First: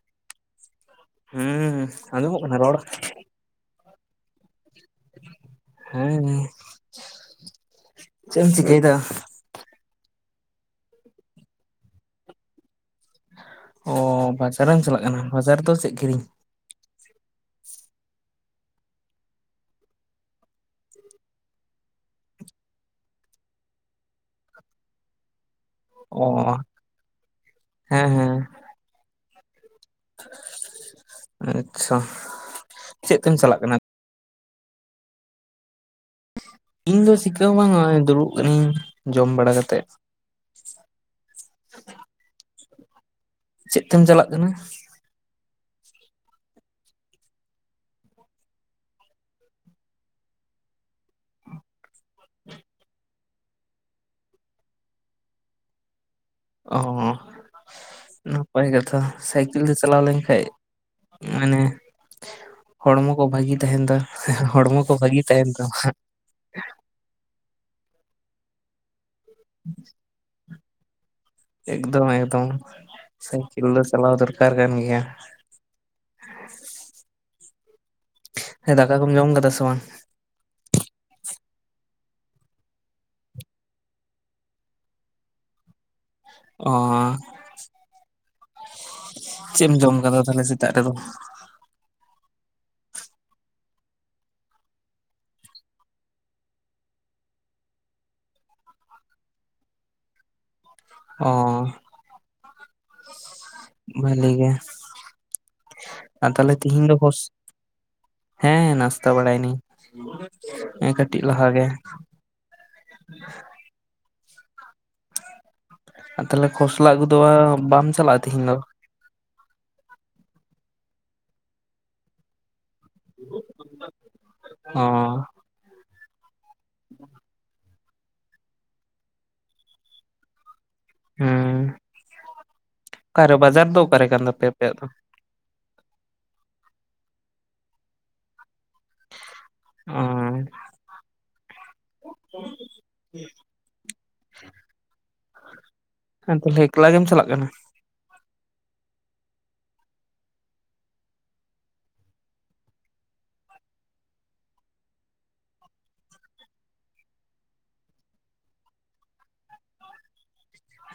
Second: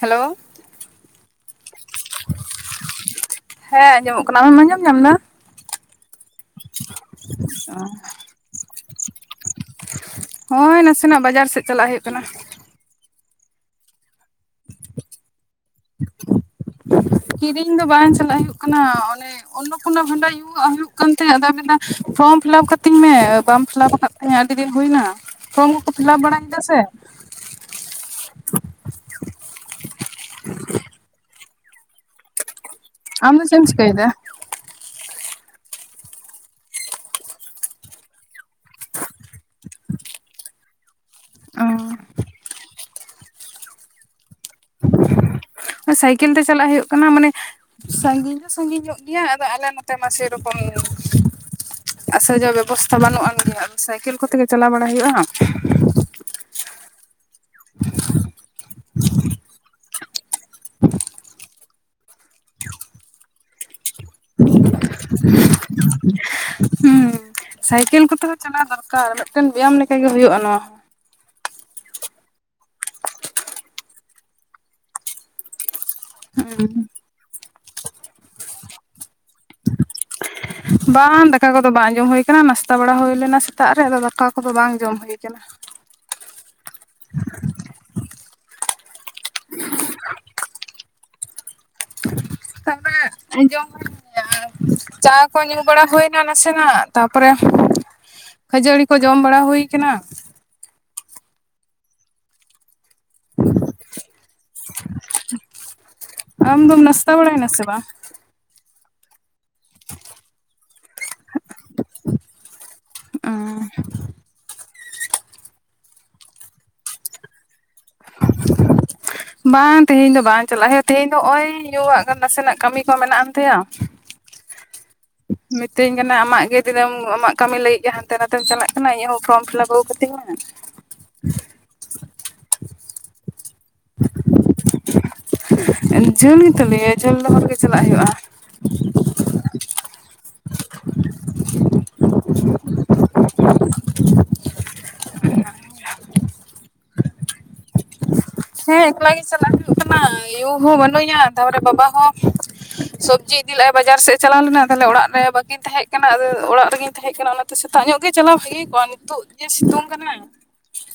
Hello ᱦᱩᱸᱻ ᱟᱡᱚᱢᱚᱜ ᱠᱟᱱᱟ ᱨᱚᱲ? ᱦᱮᱸ ᱟᱡᱚᱢᱚᱜ ᱠᱟᱱᱟ ᱟᱢᱮᱢ ᱟᱡᱚᱢ ᱦᱮᱸ ᱪᱮᱫ ᱮᱢ ᱪᱤᱠᱟᱹᱭᱮᱫᱟ? [unintelligible] ᱚ [unintelligible] [unintelligible] ᱦᱚᱻᱭ ᱱᱟᱥᱮᱱᱟᱜ ᱵᱟᱡᱟᱨ ᱥᱮᱫ ᱪᱟᱞᱟᱜ ᱦᱩᱭᱩᱜ ᱠᱟᱱᱟ᱾ ᱚᱻ ᱵᱟᱡᱟᱨ ᱮᱢ ᱪᱟᱞᱟᱜ ᱠᱟᱱᱟ ᱵᱟᱡᱟᱨ ᱫᱚ ᱪᱮᱫ ᱠᱤᱨᱤᱧ? ᱠᱤᱨᱤᱧ ᱫᱚ ᱵᱟᱝ ᱪᱟᱞᱟᱜ ᱦᱩᱭᱩᱜ ᱠᱟᱱᱟ ᱚᱱᱮ ᱚᱱᱚ ᱯᱷᱚᱱᱟ ᱯᱷᱚᱱᱰᱟ [unintelligible] ᱦᱩᱭᱩᱜ ᱠᱟᱱ ᱛᱟᱦᱮ ᱟᱫᱚᱭ ᱢᱮᱱᱫᱟ ᱯᱷᱚᱨᱚᱢ ᱯᱷᱤᱞᱟᱯ ᱠᱟᱛᱤᱧ ᱢᱮ ᱵᱟᱢ ᱯᱷᱤᱞᱟᱯ ᱟᱠᱟᱫ ᱛᱟᱦᱮ ᱟᱹᱰᱤ ᱫᱤᱱ ᱦᱩᱭᱱᱟ [unintelligible] ᱚ ᱵᱟᱲᱟᱭᱮᱫᱟ ᱥᱮ ᱦᱮᱸ ᱦᱮᱸ [unintelligible] ᱟᱪᱪᱷᱟ ᱪᱮᱫ ᱛᱮᱢ ᱟᱢ ᱫᱚ ᱪᱟᱞᱟᱜ ᱪᱮᱢ ᱠᱟᱱᱟ? ᱪᱤᱠᱟᱹ ᱮᱫᱟ? ᱤᱧ ᱫᱚ ᱪᱤᱠᱟᱹ ᱦᱚᱸ ᱵᱟᱝ ᱫᱩᱲᱩᱵ ᱟᱠᱟᱹᱱᱤᱧ ᱡᱚᱢ ᱵᱟᱲᱟ ᱠᱟᱛᱮᱜ᱾ ᱪᱮᱫ ᱛᱮᱢ ᱪᱟᱞᱟᱜ ᱠᱟᱱᱟ? ᱥᱟᱭᱠᱮᱞ ᱛᱮ ᱪᱟᱞᱟᱜ ᱦᱩᱭᱩᱜ ᱠᱟᱱᱟ ᱢᱟᱱᱮ ᱥᱟᱺᱜᱤᱧ ᱫᱚ ᱥᱟᱺᱜᱤᱧ ᱧᱚᱜ ᱜᱮᱭᱟ ᱟᱫᱚ ᱟᱞᱮ ᱱᱚᱛᱮ ᱢᱟ ᱥᱮ ᱨᱚᱠᱚᱢ [unintelligible] [unintelligible] ᱵᱮᱵᱚᱥᱛᱷᱟ ᱵᱟᱹᱱᱩᱜ ᱟᱱ ᱜᱮ ᱥᱟᱭᱠᱮᱞ ᱠᱚᱛᱮ ᱜᱮ ᱪᱟᱞᱟᱣ ᱵᱟᱲᱟ ᱦᱩᱭᱩᱜ-ᱟ ᱾ ᱚᱦᱚᱸ ᱾ ᱱᱟᱯᱟᱭ ᱜᱮ ᱛᱷᱚ ᱥᱟᱭᱠᱮᱞ ᱛᱮ ᱪᱟᱞᱟᱣ ᱞᱮᱱᱠᱷᱟᱡ ᱢᱟᱱᱮ ᱦᱚᱲᱢᱚ ᱠᱚ ᱵᱷᱟᱹᱜᱤ ᱛᱟᱦᱮᱱ ᱫᱚ ᱦᱚᱲᱢᱚ ᱠᱚ ᱵᱷᱟᱹᱜᱤ ᱛᱟᱦᱮᱱ ᱛᱟᱢᱟ ᱾ ᱦᱩᱸ ᱥᱟᱭᱠᱮᱞ ᱠᱚᱛᱮ ᱦᱚᱸ ᱪᱟᱞᱟᱣ ᱫᱚᱨᱠᱟᱨ ᱢᱤᱫᱴᱮᱱ ᱵᱮᱭᱟᱢ ᱞᱮᱠᱟᱜᱮ ᱦᱩᱭᱩᱜ-ᱟ ᱱᱚᱣᱟ ᱦᱚᱸ ᱾ ᱮᱠᱫᱚᱢ ᱮᱠᱫᱚᱢ ᱥᱟᱭᱠᱮᱞ ᱫᱚ ᱪᱟᱞᱟᱣ ᱫᱚᱨᱠᱟᱨ ᱠᱟᱱ ᱜᱮᱭᱟ ᱾ [unintelligible] ᱦᱮᱸ ᱫᱟᱠᱟ ᱠᱚᱢ ᱡᱚᱢ ᱟᱠᱟᱫᱟ ᱥᱮ ᱵᱟᱝ ᱾ ᱵᱟᱝ ᱫᱟᱠᱟ ᱠᱚ ᱫᱚ ᱵᱟᱝ ᱡᱚᱢ ᱦᱩᱭ ᱟᱠᱟᱱᱟ ᱱᱟᱥᱛᱟ ᱵᱟᱲᱟ ᱦᱩᱭ ᱞᱮᱱᱟ ᱥᱮᱛᱟᱜ ᱨᱮ ᱟᱫᱚ ᱫᱟᱠᱟ ᱠᱚᱫᱚ ᱵᱟᱝ ᱡᱚᱢ ᱦᱩᱭ ᱟᱠᱟᱱᱟ ᱾ ᱚᱸᱻᱻ ᱾ ᱪᱮᱫ ᱮᱢ ᱡᱚᱢ ᱟᱠᱟᱫᱟ ᱛᱟᱦᱚᱞᱮ ᱥᱮᱛᱟᱜ ᱨᱮ ᱫᱚ ᱾ ᱟᱫᱚ ᱡᱚᱢ ᱦᱚᱭᱩᱜ ᱜᱮᱭᱟ ᱾ ᱪᱟ ᱠᱚ ᱧᱩ ᱵᱟᱲᱟ ᱦᱩᱭ ᱮᱱᱟ ᱱᱟᱥᱮᱱᱟᱜ ᱛᱟᱯᱚᱨᱮ ᱠᱷᱟᱹᱡᱟᱹᱲᱤ ᱠᱚ ᱡᱚᱢ ᱵᱟᱲᱟ ᱦᱩᱭ ᱟᱠᱟᱱᱟ ᱾ ᱚᱸᱻ ᱵᱷᱟᱹᱞᱤ ᱜᱮ ᱾ ᱟᱨ ᱛᱟᱦᱚᱞᱮ ᱟᱢ ᱫᱚᱢ ᱛᱤᱦᱤᱧ ᱫᱚ ᱱᱟᱥᱛᱟ ᱵᱳᱥ ᱵᱟᱲᱟᱭᱮᱱᱟ ᱥᱮ ᱵᱟᱝ ᱦᱮᱸ ᱱᱟᱥᱛᱟ ᱵᱟᱲᱟ ᱮᱱᱤᱧ ᱠᱟᱹᱴᱤᱡ ᱞᱟᱦᱟ ᱜᱮ ᱾ ᱚᱸ ᱾ ᱟᱨ ᱛᱟᱦᱚᱞᱮ ᱠᱷᱚᱥᱞᱟ ᱟᱹᱜᱩ ᱫᱚ ᱵᱟᱢ ᱪᱟᱞᱟᱜ-ᱟ ᱛᱮᱦᱤᱧ ᱫᱚ ᱾ ᱵᱟᱝ ᱛᱮᱦᱮᱧ ᱫᱚ ᱵᱟᱝ ᱪᱟᱞᱟᱜ ᱦᱩᱭᱩᱜ-ᱟ ᱛᱮᱦᱮᱧ ᱫᱚ ᱱᱚᱜ ᱚᱭ ᱧᱩᱟᱜ ᱠᱟᱱ ᱱᱟᱥᱮᱱᱟᱜ ᱠᱟᱹᱢᱤ ᱠᱚ ᱢᱮᱱᱟᱜ ᱟᱱ ᱛᱟᱭᱟ ᱾ ᱦᱚᱸ ᱢᱤᱛᱟᱹᱧ ᱠᱟᱱᱟᱭ ᱟᱢᱟᱜ ᱜᱮ ᱫᱤᱱᱟᱹᱢ ᱟᱢᱟᱜ ᱠᱟᱹᱢᱤ ᱞᱟᱹᱜᱤᱫ ᱜᱮ [unintelligible] ᱦᱟᱱᱛᱮ ᱱᱷᱟᱛᱮᱢ ᱪᱟᱞᱟᱜ ᱠᱟᱱᱟ ᱤᱧᱟᱹᱜ ᱦᱚᱸ ᱯᱷᱚᱨᱚᱢ ᱯᱷᱤᱞᱟᱯ ᱟᱹᱜᱩ ᱠᱟᱹᱛᱤᱧ ᱢᱮ ᱾ ᱦᱩᱸ ᱚᱠᱟᱨᱮ ᱵᱟᱡᱟᱨ ᱫᱚ ᱚᱠᱟᱨᱮ ᱠᱟᱱ ᱛᱟᱯᱮᱭᱟ ᱟᱯᱮᱭᱟᱜ ᱫᱚ ᱾ [unintelligible] ᱡᱷᱟᱹᱞ ᱜᱮ ᱛᱟᱞᱮᱭᱟ ᱡᱷᱟᱹᱞ ᱫᱚ ᱚᱨᱦᱚᱸ ᱜᱮ ᱪᱟᱞᱟᱜ ᱦᱩᱭᱩᱜ-ᱟ ᱾ ᱚᱸ [inaudible] ᱦᱮᱸ ᱛᱟᱦᱚᱞᱮ ᱮᱠᱞᱟ ᱜᱮᱢ ᱪᱟᱞᱟᱜ ᱠᱟᱱᱟ ᱾ ᱦᱮᱸ ᱮᱠᱞᱟ ᱜᱮ ᱪᱟᱞᱟᱜ ᱦᱩᱭᱩᱜ ᱠᱟᱱᱟ ᱭᱩ ᱦᱚᱸ ᱵᱟᱹᱱᱩᱜᱮᱭᱟ ᱛᱟᱨᱯᱚᱨᱮ ᱵᱟᱵᱟ ᱦᱚᱸ ᱥᱚᱵᱽᱡᱤ ᱤᱫᱤ ᱞᱮᱜᱟᱭ ᱵᱟᱡᱟᱨ ᱥᱮᱫ ᱮ ᱪᱟᱞᱟᱣ ᱞᱮᱱᱟ ᱛᱟᱦᱚᱞᱮ ᱚᱲᱟᱜ ᱨᱮ ᱵᱟᱠᱤᱱ ᱛᱟᱦᱮᱸ ᱠᱟᱱᱟ, ᱟᱫᱚ ᱚᱲᱟᱜ ᱨᱮᱜᱤᱧ ᱛᱟᱦᱮᱸ ᱠᱟᱱᱟ᱾ [unintelligible] ᱛᱚ ᱥᱮᱛᱟᱜ ᱧᱚᱜ ᱜᱮ ᱪᱟᱞᱟᱣ ᱵᱷᱟᱜᱤ ᱠᱚᱜ-ᱟ ᱱᱤᱛᱚᱜ ᱡᱮ ᱥᱤᱛᱩᱝ ᱠᱟᱱᱟ ᱾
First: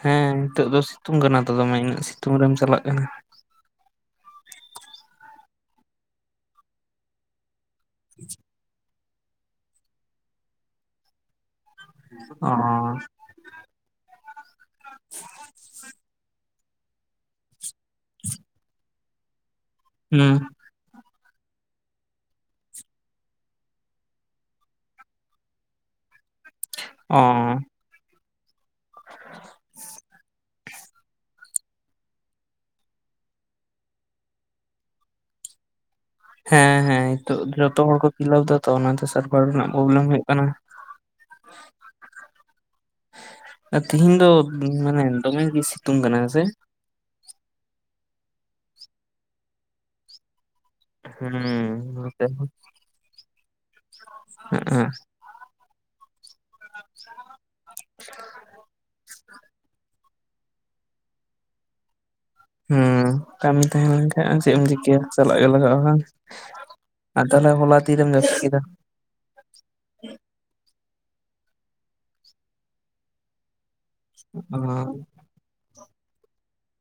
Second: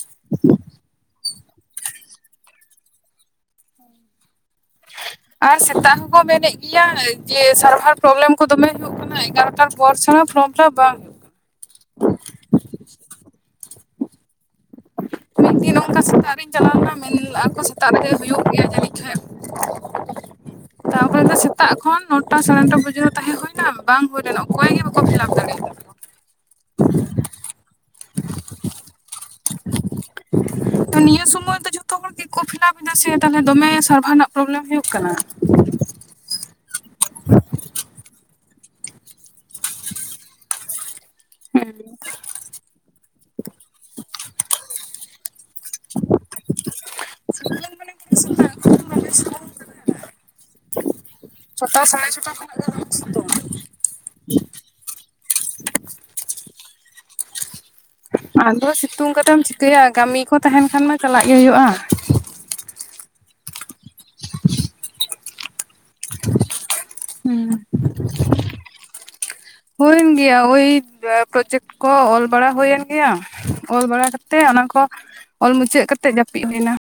ᱦᱮᱸ ᱱᱤᱛᱚᱜ ᱫᱚ ᱥᱤᱛᱩᱝ ᱠᱟᱱᱟ ᱛᱚ ᱫᱚᱢᱮ ᱤᱱᱟᱹᱜ ᱥᱤᱛᱩᱝ ᱨᱮᱢ ᱪᱟᱞᱟᱜ ᱠᱟᱱᱟ ᱾ ᱟᱨ ᱥᱮᱛᱟᱜ ᱦᱚᱸᱠᱚ ᱢᱮᱱᱮᱫ ᱜᱮᱭᱟ ᱡᱮ ᱥᱟᱨᱵᱷᱟᱨ ᱯᱚᱨᱚᱵᱞᱮᱢ ᱠᱚ ᱫᱚᱢᱮ ᱦᱩᱭᱩᱜ ᱦᱮᱸ ᱮᱜᱟᱨᱚᱴᱟ ᱯᱚᱨ ᱪᱷᱟᱲᱟ ᱯᱷᱚᱨᱚᱢ ᱯᱷᱤᱞᱟᱯ ᱵᱟᱝ ᱦᱩᱭᱩᱜ ᱚᱦ ᱢᱤᱫ ᱫᱤᱱ ᱱᱚᱠᱟ ᱥᱮᱛᱟᱜ ᱨᱤᱧ ᱪᱟᱞᱟᱣ ᱞᱮᱱᱟ, ᱢᱮᱱ ᱞᱟᱠᱚ ᱥᱮᱛᱟᱜ ᱨᱮᱜᱮ ᱦᱩᱭᱩᱜ ᱜᱮᱭᱟ ᱡᱟᱹᱱᱤᱡ ᱠᱷᱟᱱ᱾ ᱦᱩᱸ ᱛᱟᱯᱚᱨᱮ ᱫᱚ ᱥᱮᱛᱟᱜ ᱠᱷᱚᱱ ᱱᱚᱴᱟ ᱥᱟᱲᱮ ᱱᱚᱴᱟ ᱵᱟᱡᱟᱨ ᱨᱮ ᱛᱟᱦᱮᱸ ᱦᱩᱭᱱᱟ ᱵᱟᱝ ᱦᱩᱭ ᱞᱮᱱᱟ, ᱚᱠᱚᱭ ᱜᱮ ᱵᱟᱠᱚ ᱯᱷᱤᱞᱟᱯ ᱫᱟᱲᱮᱭᱟᱜ ᱠᱟᱱᱟ ᱾ ᱚᱸ [inaudible] [inaudible] ᱛᱚ ᱱᱤᱭᱟᱹ ᱥᱚᱢᱚᱭ ᱫᱚ ᱡᱷᱚᱛᱚ ᱦᱚᱲ ᱜᱮᱠᱚ ᱯᱷᱤᱞᱟᱯ ᱮᱫᱟ ᱥᱮ ᱛᱟᱦᱚᱞᱮ ᱫᱚᱢᱮ ᱥᱟᱨᱵᱷᱟᱨ ᱨᱮᱱᱟᱜ ᱯᱚᱨᱚᱵᱞᱮᱢ ᱦᱩᱭᱩᱜ ᱠᱟᱱᱟ ᱾ ᱦᱮᱸ ᱦᱮᱸ ᱱᱤᱛᱚᱜ ᱡᱚᱛᱚ ᱦᱚᱲ ᱠᱚ ᱯᱷᱤᱞᱟᱯ ᱮᱫᱟ ᱛᱚ ᱚᱱᱟᱛᱮ ᱥᱟᱨᱵᱷᱟᱨ ᱨᱮᱱᱟᱜ ᱯᱚᱨᱚᱵᱞᱮᱢ ᱦᱩᱭᱩᱜ ᱠᱟᱱᱟ ᱾ ᱦᱮᱸ ᱟᱨ ᱛᱮᱦᱤᱧ ᱫᱚ ᱢᱟᱱᱮ ᱫᱚᱢᱮ ᱜᱮ ᱥᱤᱛᱩᱝ ᱠᱟᱱᱟ ᱦᱮᱸᱥᱮ ᱾ ᱥᱮᱛᱟᱜ ᱠᱷᱚᱱ [unintelligible] ᱦᱩᱸ ᱪᱷᱚᱴᱟ ᱥᱟᱲᱮ ᱱᱚᱛᱮ ᱪᱷᱚᱴᱟ ᱦᱚᱸ ᱠᱷᱚᱱᱟᱜ ᱜᱮ ᱫᱚᱢᱮ [unintelligible] ᱟᱪᱪᱷᱟ [unintelligible] ᱟᱫᱚ ᱥᱤᱛᱩᱝ ᱠᱟᱛᱮᱢ ᱪᱤᱠᱟᱹᱭᱟ ᱠᱟᱹᱢᱤ ᱠᱚ ᱛᱟᱦᱮᱱ ᱠᱷᱟᱱ ᱢᱟ ᱪᱟᱞᱟᱜ ᱜᱮ ᱦᱩᱭᱩᱜ-ᱟ ᱾ ᱦᱩᱸ ᱠᱟᱹᱢᱤ ᱛᱟᱦᱮᱸ ᱞᱮᱱ ᱠᱷᱟᱱ ᱪᱮᱫ ᱮᱢ ᱪᱤᱠᱟᱹᱭᱟ ᱪᱟᱞᱟᱜ ᱜᱮ ᱞᱟᱜᱟᱜ-ᱟ ᱵᱟᱝ᱾ ᱟᱨ ᱛᱟᱦᱚᱞᱮ ᱦᱚᱞᱟ ᱛᱤᱨᱮᱢ ᱡᱟᱹᱯᱤᱫ ᱠᱮᱫᱟ ᱾ ᱦᱩᱭᱮᱱ ᱜᱮᱭᱟ, ᱳᱭ ᱯᱨᱚᱡᱮᱠᱴ ᱠᱚ ᱚᱞ ᱵᱟᱲᱟ ᱦᱩᱭᱮᱱ ᱜᱮᱭᱟ ᱾ ᱚᱞ ᱵᱟᱲᱟ ᱠᱟᱛᱮ ᱚ ᱚᱱᱟ ᱠᱚ ᱚᱞ ᱢᱩᱪᱟᱹᱫ ᱠᱟᱛᱮ ᱡᱟᱹᱯᱤᱫ ᱦᱩᱭᱱᱟ ᱾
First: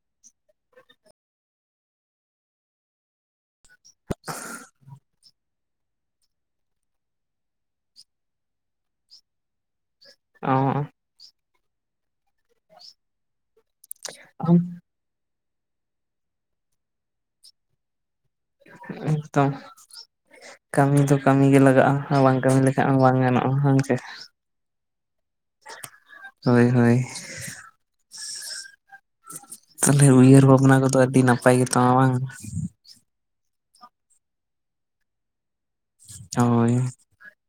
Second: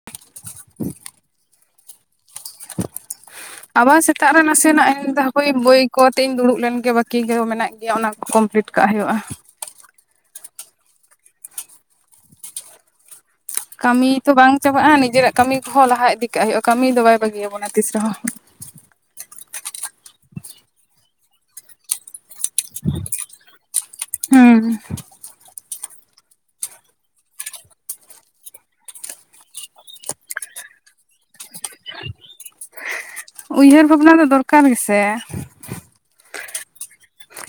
ᱟᱵᱟᱨ ᱥᱮᱛᱟᱜ ᱨᱮ ᱱᱟᱥᱮ ᱱᱟᱜ [unintelligible] ᱵᱳᱭ ᱠᱚᱛᱮ ᱤᱧ ᱫᱩᱲᱩᱵ ᱞᱮᱱ ᱜᱮ ᱵᱟᱠᱤ ᱜᱮ ᱢᱮᱱᱟᱜ ᱜᱮᱭᱟ, ᱚᱱᱟ ᱠᱚ ᱠᱚᱢᱯᱤᱞᱤᱴ ᱠᱟᱜ ᱦᱩᱭᱩᱜᱼᱟ ᱾ ᱚ ᱠᱟᱹᱢᱤ ᱛᱚ ᱵᱟᱝ ᱪᱟᱵᱟᱜᱼᱟ, ᱱᱤᱡᱮᱨᱟᱜ ᱠᱟᱹᱢᱤ ᱠᱚᱦᱚᱸ ᱞᱟᱦᱟ ᱤᱫᱤ ᱠᱟᱜ ᱦᱩᱭᱩᱜᱼᱟ, ᱠᱟᱹᱢᱤ ᱫᱚ ᱵᱟᱭ ᱵᱟᱹᱜᱤᱭᱟᱵᱚᱱᱟ ᱛᱤᱥ ᱨᱮᱦᱚᱸ ᱾ ᱮᱠᱫᱚᱢ, ᱠᱟᱹᱢᱤ ᱫᱚ ᱠᱟᱹᱢᱤ ᱜᱮ ᱞᱟᱜᱟᱜᱼᱟ ᱾ ᱵᱟᱝ ᱠᱟᱹᱢᱤ ᱞᱮᱠᱷᱟᱡ ᱦᱚᱸ ᱵᱟᱝ ᱜᱟᱱᱚᱜᱼᱟ ᱾ ᱦᱩᱸ ᱾ ᱦᱳᱭ ᱦᱳᱭ ᱾ ᱛᱟᱦᱚᱞᱮ ᱩᱭᱦᱟᱹᱨ ᱵᱷᱟᱵᱽᱱᱟ ᱠᱚᱫᱚ ᱟᱹᱰᱤ ᱱᱟᱯᱟᱭ ᱜᱮ ᱛᱟᱢᱟ ᱵᱟᱝ? ᱩᱭᱦᱟᱹᱨ ᱵᱷᱟᱵᱽᱱᱟ ᱫᱚ ᱫᱚᱨᱠᱟᱨ ᱜᱮᱥᱮ ᱾ ᱦᱳᱭ ᱾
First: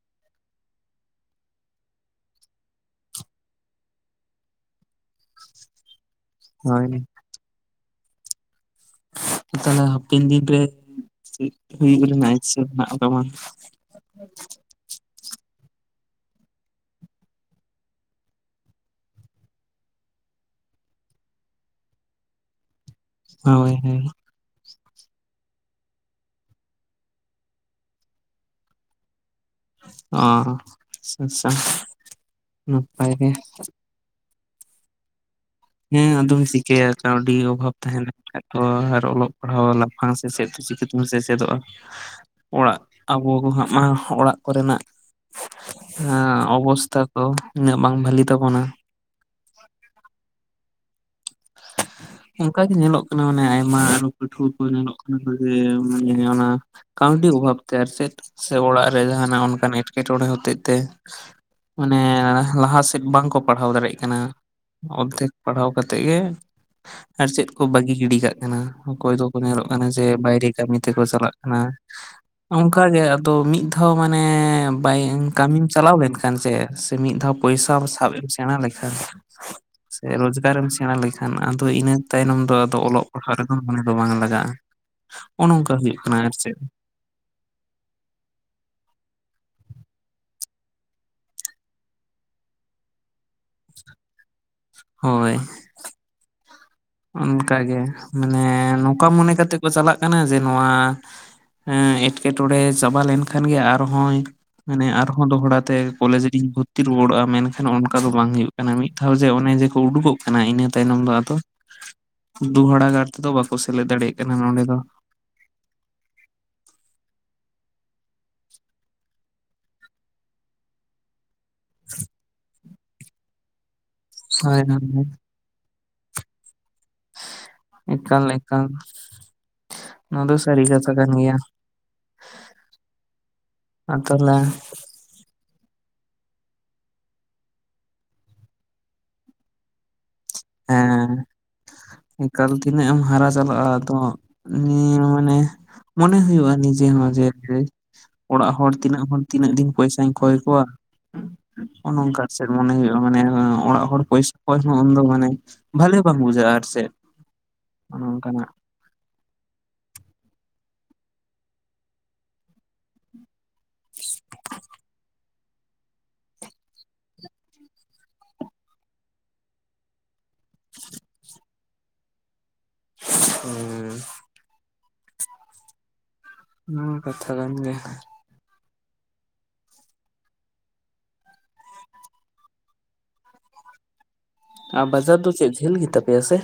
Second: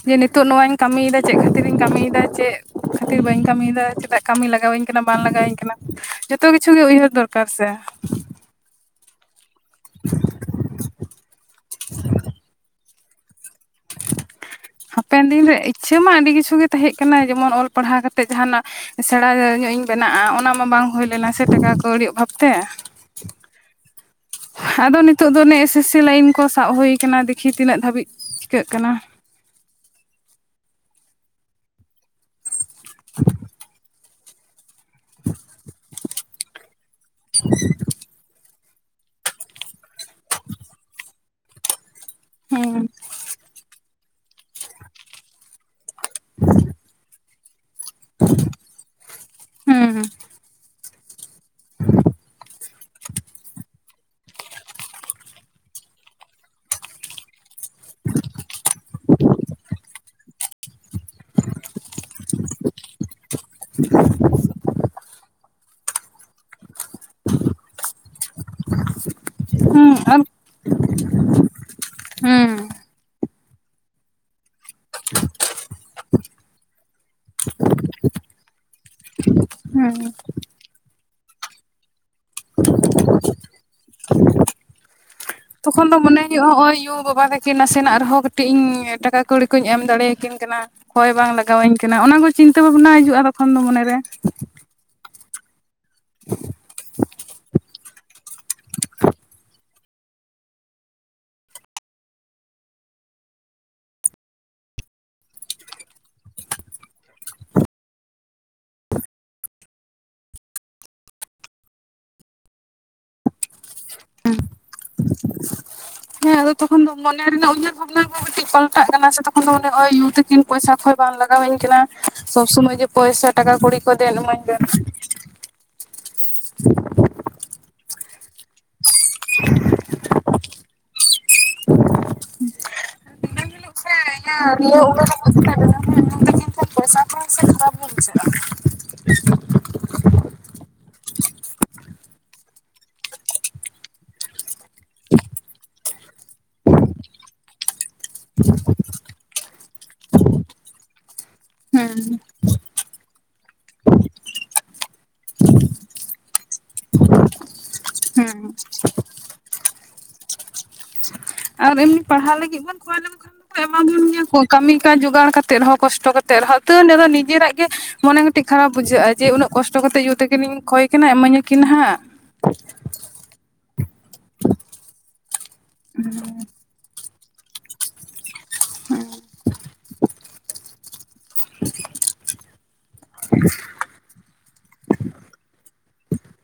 ᱡᱮ ᱱᱤᱛᱚᱜ ᱱᱚᱣᱟᱧ ᱠᱟᱹᱢᱤᱭᱮᱫᱟ, ᱪᱮᱫ ᱠᱷᱟᱹᱛᱤᱨᱤᱧ ᱠᱟᱹᱢᱤᱭᱮᱫᱟ? ᱪᱮᱫ ᱠᱷᱟᱹᱛᱤᱨ ᱵᱟᱹᱧ ᱠᱟᱹᱢᱤᱭᱮᱫᱟ? ᱪᱮᱫᱟᱜ? ᱠᱟᱹᱢᱤ ᱞᱟᱜᱟᱣᱤᱧ ᱠᱟᱱᱟ ᱵᱟᱝ ᱞᱟᱜᱟᱣᱟᱹᱧ ᱠᱟᱱᱟ, ᱡᱚᱛᱚ ᱠᱤᱪᱷᱩ ᱜᱮ ᱦᱳᱭ ᱩᱭᱦᱟᱹᱨ ᱫᱚᱨᱠᱟᱨ ᱥᱮ ᱾ ᱛᱟᱦᱚᱞᱮ ᱦᱟᱯᱮᱱ ᱫᱤᱱ ᱨᱮ ᱪᱮᱫ ᱦᱩᱭᱩᱜ ᱨᱮᱱᱟᱜ ᱤᱪᱷᱟᱹ ᱢᱮᱱᱟᱜ ᱛᱟᱢ? ᱦᱟᱯᱮᱱ ᱫᱤᱱ ᱨᱮ ᱤᱪᱷᱟᱹ ᱢᱟ ᱟᱹᱰᱤ ᱠᱤᱪᱷᱩ ᱜᱮ ᱛᱟᱦᱮᱸ ᱠᱟᱱᱟ, ᱡᱮᱢᱚᱱ ᱚᱞ ᱯᱟᱲᱦᱟᱣ ᱠᱟᱛᱮ ᱡᱟᱦᱟᱸᱱᱟᱜ ᱥᱮᱬᱟ ᱧᱚᱜ ᱤᱧ ᱵᱮᱱᱟᱜᱼᱟ, ᱚᱱᱟ ᱢᱟ ᱵᱟᱝ ᱦᱩᱭ ᱞᱮᱱᱟ ᱥᱮ ᱴᱟᱠᱟ ᱠᱟᱹᱲᱤᱭᱟᱜ ᱚᱵᱷᱟᱵᱛᱮ ᱾ ᱦᱳᱭ ᱦᱳᱭ ᱾ ᱟᱫᱚ ᱱᱤᱛᱚᱜ ᱫᱚ ᱚᱱᱮ ᱮᱥᱮᱥᱥᱤ ᱞᱟᱹᱭᱤᱱ ᱠᱚ ᱥᱟᱵ ᱦᱩᱭ ᱟᱠᱟᱱᱟ, ᱫᱮᱠᱷᱤ ᱛᱤᱱᱟᱹᱜ ᱫᱷᱟᱹᱵᱤᱡ ᱪᱤᱠᱟᱹᱜ ᱠᱟᱱᱟ ᱾ ᱚᱸ, ᱟᱪᱪᱷᱟ, ᱟᱪᱪᱷᱟ, ᱱᱟᱯᱟᱭ ᱜᱮ ᱾ ᱦᱮᱸ, ᱟᱫᱚᱢ ᱪᱤᱠᱟᱹᱭᱟ ᱠᱟᱹᱣᱰᱤ ᱚᱵᱷᱟᱵ ᱛᱟᱦᱮᱱᱟ ᱠᱷᱟᱡ ᱫᱚ ᱟᱨ ᱚᱞᱚᱜ ᱯᱟᱲᱦᱟᱣ ᱵᱟᱝ ᱥᱮᱪᱮᱫ ᱛᱮ ᱪᱤᱠᱟᱹ ᱛᱮᱵᱚᱱ ᱥᱮᱪᱮᱫᱚᱜᱼᱟ? ᱦᱮᱸ ᱚᱲᱟᱜ ᱦᱩᱸ ᱟᱵᱚ ᱠᱚ ᱦᱟᱸᱜ ᱢᱟ ᱚᱲᱟᱜ ᱠᱚᱨᱮ ᱱᱟᱜ ᱦᱮᱸ, ᱚᱵᱚᱽᱥᱛᱷᱟ ᱠᱚ ᱩᱱᱟᱹᱜ ᱵᱟᱝ ᱵᱷᱟᱹᱞᱤ ᱛᱟᱵᱚᱱᱟ ᱾ ᱦᱩᱸᱻ ᱾ [inaudible] ᱚᱱᱠᱟ ᱜᱮ ᱧᱮᱞᱚᱜ ᱠᱟᱱᱟ, ᱢᱟᱱᱮ ᱟᱭᱢᱟ ᱯᱟᱹᱴᱷᱩᱣᱟᱹ ᱠᱚ ᱧᱮᱞᱚᱜ ᱠᱟᱱᱟ ᱡᱮ ᱢᱟᱱᱮ ᱠᱟᱹᱣᱰᱤ ᱚᱵᱷᱟᱵᱽ ᱛᱮ ᱟᱨ ᱪᱮᱫ ᱥᱮ ᱚᱲᱟᱜ ᱨᱮ ᱡᱟᱦᱟᱸᱱᱟᱜ ᱚᱱᱠᱟᱱ ᱮᱸᱴᱠᱮ-ᱴᱚᱬᱮ ᱦᱚᱛᱮᱡᱽ ᱛᱮ? ᱢᱟᱱᱮ ᱞᱟᱦᱟ ᱥᱮᱫ ᱵᱟᱝ ᱠᱚ ᱯᱟᱲᱦᱟᱣ ᱫᱟᱲᱮᱭᱟᱜ ᱠᱟᱱᱟ᱾ ᱚᱨᱫᱷᱮᱠ ᱯᱟᱲᱦᱟᱣ ᱠᱟᱛᱮ ᱜᱮ ᱟᱨ ᱪᱮᱫ ᱠᱚ ᱵᱟᱹᱜᱤ ᱜᱤᱰᱤ ᱠᱟᱜ ᱠᱟᱱᱟ? ᱚᱠᱚᱭ ᱠᱚᱠᱚ ᱧᱮᱞᱚᱜ ᱦᱩᱸ ᱠᱟᱱᱟ ᱡᱮ ᱟᱨ ᱵᱟᱭᱨᱮ ᱠᱟᱹᱢᱤ ᱛᱮᱠᱚ ᱪᱟᱞᱟᱜ ᱠᱟᱱᱟ ᱾ ᱦᱩᱸ ᱚᱱᱠᱟ ᱜᱮ ᱟᱫᱚ ᱢᱤᱫ ᱫᱷᱟᱹᱣ ᱢᱟᱱᱮ ᱵᱟᱭ ᱠᱟᱹᱢᱤᱢ ᱪᱟᱹᱞᱟᱣ ᱞᱮᱱ ᱠᱷᱟᱱ ᱥᱮ ᱥᱮ ᱢᱤᱫ ᱫᱷᱟᱹᱣ ᱯᱚᱭᱥᱟᱢ ᱥᱟᱵᱽ ᱮᱢ ᱥᱮᱬᱟ ᱞᱮᱠᱷᱟᱱ, ᱦᱩᱸ ᱥᱮ ᱨᱳᱡᱽᱜᱟᱨᱮ ᱮᱢ ᱥᱮᱬᱟ ᱞᱮᱠᱷᱟᱱ ᱟᱫᱚ ᱤᱱᱟᱹ ᱛᱟᱭᱱᱚᱢ ᱫᱚ ᱟᱹᱫᱚ ᱚᱞᱚᱜ ᱯᱟᱲᱦᱟᱜ ᱨᱮᱫᱚ ᱢᱚᱱᱮ ᱫᱚ ᱵᱟᱝ ᱞᱟᱜᱟᱜᱼᱟ ᱾ ᱛᱚᱠᱷᱚᱱ ᱫᱚ ᱢᱚᱱᱮ ᱦᱩᱭᱩᱜᱼᱟ, ᱱᱚᱜᱼᱚᱭ ᱚᱭᱩ ᱵᱟᱵᱟ ᱜᱮ ᱠᱤᱱ ᱱᱟᱥᱮ ᱱᱟᱜ ᱨᱮᱦᱚᱸ ᱠᱟᱹᱴᱤᱡ ᱤᱧ ᱴᱟᱠᱟ ᱠᱟᱹᱣᱲᱤ ᱠᱚᱧ ᱮᱢ ᱫᱟᱲᱮᱭᱼᱟ ᱠᱤᱱ ᱠᱟᱱᱟ ᱾ ᱦᱚᱭ ᱵᱟᱝ ᱞᱟᱜᱟᱣᱟᱹᱧ ᱠᱟᱱᱟ᱾ ᱚᱱᱟ ᱠᱚ ᱪᱤᱱᱛᱟᱹ ᱵᱷᱟᱵᱽᱱᱟ ᱦᱤᱡᱩᱜᱼᱟ, ᱛᱚᱠᱷᱚᱱ ᱫᱚ ᱢᱚᱱᱮ ᱨᱮ ᱾ ᱦᱳᱭ ᱾ [inaudible] ᱚᱱᱠᱟ ᱜᱮ ᱢᱟᱱᱮ ᱱᱚᱝᱠᱟ ᱢᱚᱱᱮ ᱠᱟᱛᱮ ᱠᱚ ᱪᱟᱞᱟᱜ ᱠᱟᱱᱟ ᱡᱮ ᱱᱚᱣᱟ ᱮᱸ ᱮᱸᱴᱠᱮ-ᱴᱚᱬᱮ ᱪᱟᱵᱟ ᱞᱮᱱ ᱠᱷᱟᱱ ᱜᱮ ᱟᱨᱦᱚᱸᱭ ᱢᱟᱱᱮ ᱟᱨᱦᱚᱸ ᱫᱚᱦᱲᱟ ᱛᱮ ᱠᱚᱞᱮᱡᱽ ᱨᱤᱧ ᱵᱷᱩᱨᱛᱤ ᱨᱩᱣᱟᱹᱲᱚᱜᱼᱟ, ᱢᱮᱱᱠᱷᱟᱱ ᱚᱱᱠᱟ ᱫᱚ ᱵᱟᱝ ᱦᱩᱭᱩᱜ ᱠᱟᱱᱟ ᱾ ᱢᱤᱫ ᱫᱷᱟᱹᱣ ᱡᱮ ᱚᱱᱮ ᱡᱮ ᱠᱚ ᱩᱰᱩᱠᱚᱜ ᱠᱟᱱᱟ, ᱤᱱᱟᱹ ᱛᱟᱭᱱᱚᱢ ᱫᱚ ᱟᱫᱚ ᱫᱩᱦᱟᱲᱟ ᱜᱟᱨ ᱛᱮᱫᱚ ᱵᱟᱠᱚ ᱥᱮᱞᱮᱫ ᱫᱟᱲᱮᱭᱟᱜ ᱠᱟᱱᱟ ᱱᱚᱰᱮ ᱫᱚ ᱾ [inaudible] ᱦᱮᱸ ᱟᱫᱚ ᱛᱚᱠᱷᱚᱱ ᱫᱚ ᱢᱚᱱᱮ ᱨᱮᱱᱟᱜ ᱩᱭᱦᱟᱹᱨ ᱵᱷᱟᱵᱽᱱᱟ ᱦᱚᱸ ᱢᱤᱫᱴᱤᱡ ᱯᱟᱞᱴᱟᱜ ᱠᱟᱱᱟ, ᱛᱚᱠᱷᱚᱱ ᱫᱚ ᱛᱤᱠᱤᱱ ᱯᱚᱭᱥᱟᱹ ᱠᱷᱚᱡ ᱵᱟᱝ ᱞᱟᱜᱟᱣ ᱟᱹᱧ ᱠᱟᱱᱟ, ᱥᱚᱵᱽ ᱥᱚᱢᱚᱭ ᱜᱮ ᱯᱚᱭᱥᱟᱹ ᱴᱟᱠᱟ-ᱠᱩᱲᱤ ᱠᱚ ᱫᱮᱱ ᱤᱢᱟᱹᱧ ᱵᱮᱱ ᱦᱳᱭ ᱾ ᱦᱳᱭ ᱮᱠᱟᱞ, [unintelligible] [unintelligible] ᱱᱚᱣᱟ ᱫᱚ ᱥᱟᱹᱨᱤ ᱠᱟᱛᱷᱟ ᱠᱟᱱ ᱜᱮᱭᱟ ᱾ ᱦᱮᱸ ᱤᱧ ᱱᱤᱭᱟᱹ ᱩᱢᱟᱨ ᱢᱮᱱᱫᱤᱧ ᱠᱷᱟᱱ ᱯᱚᱭᱥᱟᱹ ᱠᱚᱸᱭ ᱥᱮ ᱠᱷᱟᱹᱨᱟᱯ ᱧᱚᱜ ᱵᱩᱡᱷᱟᱜᱼᱟ ᱾ ᱦᱮᱸ ᱾ ᱮᱠᱟᱞ ᱛᱤᱱᱟᱹᱜ ᱮᱢ ᱦᱟᱨᱟ ᱪᱟᱞᱟᱜᱼᱟ, ᱟᱫᱚᱢ ᱱᱤᱭᱟᱹ ᱢᱟᱱᱮ ᱢᱚᱱᱮ ᱦᱩᱭᱩᱜᱼᱟ᱾ ᱱᱤᱡᱮ ᱦᱚᱸ ᱡᱮ ᱠᱟᱡᱽ ᱚᱲᱟᱜ ᱦᱚᱲ ᱛᱤᱱᱟᱹᱜ ᱦᱚᱲ ᱛᱤᱱᱟᱹᱜ ᱫᱤᱱ ᱯᱚᱭᱥᱟᱧ ᱠᱚᱸᱭ ᱠᱚᱣᱟ? ᱦᱚᱜ-ᱚ ᱦᱩᱸ ᱱᱚᱝᱠᱟ ᱥᱮᱫ ᱢᱚᱱᱮ ᱦᱩᱭᱩᱜᱼᱟ᱾ ᱢᱟᱱᱮ ᱚᱲᱟᱜ ᱦᱚᱲ ᱯᱚᱭᱥᱟ ᱠᱚᱭ ᱩᱱ ᱫᱚ ᱢᱟᱱᱮ ᱵᱷᱟᱞᱮ ᱵᱟᱝ ᱵᱩᱡᱷᱟᱹᱜᱼᱟ, ᱟᱨ ᱪᱮᱫ ᱚᱱᱮ ᱚᱝᱠᱟ ᱦᱩᱸ ᱱᱟᱜ᱾ ᱟᱨ ᱮᱢᱱᱤ ᱯᱟᱲᱦᱟᱣ ᱞᱟᱹᱜᱤᱜ ᱵᱚᱱ ᱠᱷᱚᱭ ᱞᱮᱠᱚ ᱠᱷᱟᱱ ᱠᱚ ᱮᱢᱟᱵᱚᱱ ᱜᱮᱭᱟ ᱠᱚ᱾ ᱠᱟᱹᱢᱤ ᱠᱟᱡ ᱡᱚᱜᱟᱲ ᱠᱟᱛᱮᱜ ᱨᱮᱦᱚᱸ ᱠᱚᱥᱴᱚ ᱠᱟᱛᱮᱜ ᱨᱮᱦᱚᱸ᱾ ᱛᱟᱹᱨᱮᱦᱚᱸ ᱱᱤᱡᱮᱨᱟᱜ ᱜᱮ ᱢᱚᱱᱮ ᱠᱟᱹᱴᱤᱡ ᱠᱷᱟᱨᱟᱯ ᱵᱩᱡᱷᱟᱹᱜᱼᱟ, ᱡᱮ ᱩᱱᱟᱹᱜ ᱠᱚᱥᱴᱚ ᱠᱟᱛᱮᱜ ᱭᱩ ᱛᱟᱹ ᱠᱤᱱᱤᱧ ᱠᱷᱚᱭ ᱠᱤᱱᱟ᱾ ᱤᱢᱟᱹᱧ ᱟᱹᱠᱤᱱ ᱦᱟᱸᱜ᱾ ᱦᱩᱸ᱾ [inaudible] ᱦᱩᱸ, ᱠᱟᱛᱷᱟ ᱠᱟᱱ ᱜᱮ᱾ ᱦᱮᱸ [unintelligible] [inaudible] ᱟ ᱵᱟᱡᱟᱨ ᱫᱚ ᱪᱮᱫ ᱡᱷᱟᱹᱞ ᱜᱮ ᱛᱟᱯᱮᱭᱟ ᱥᱮ?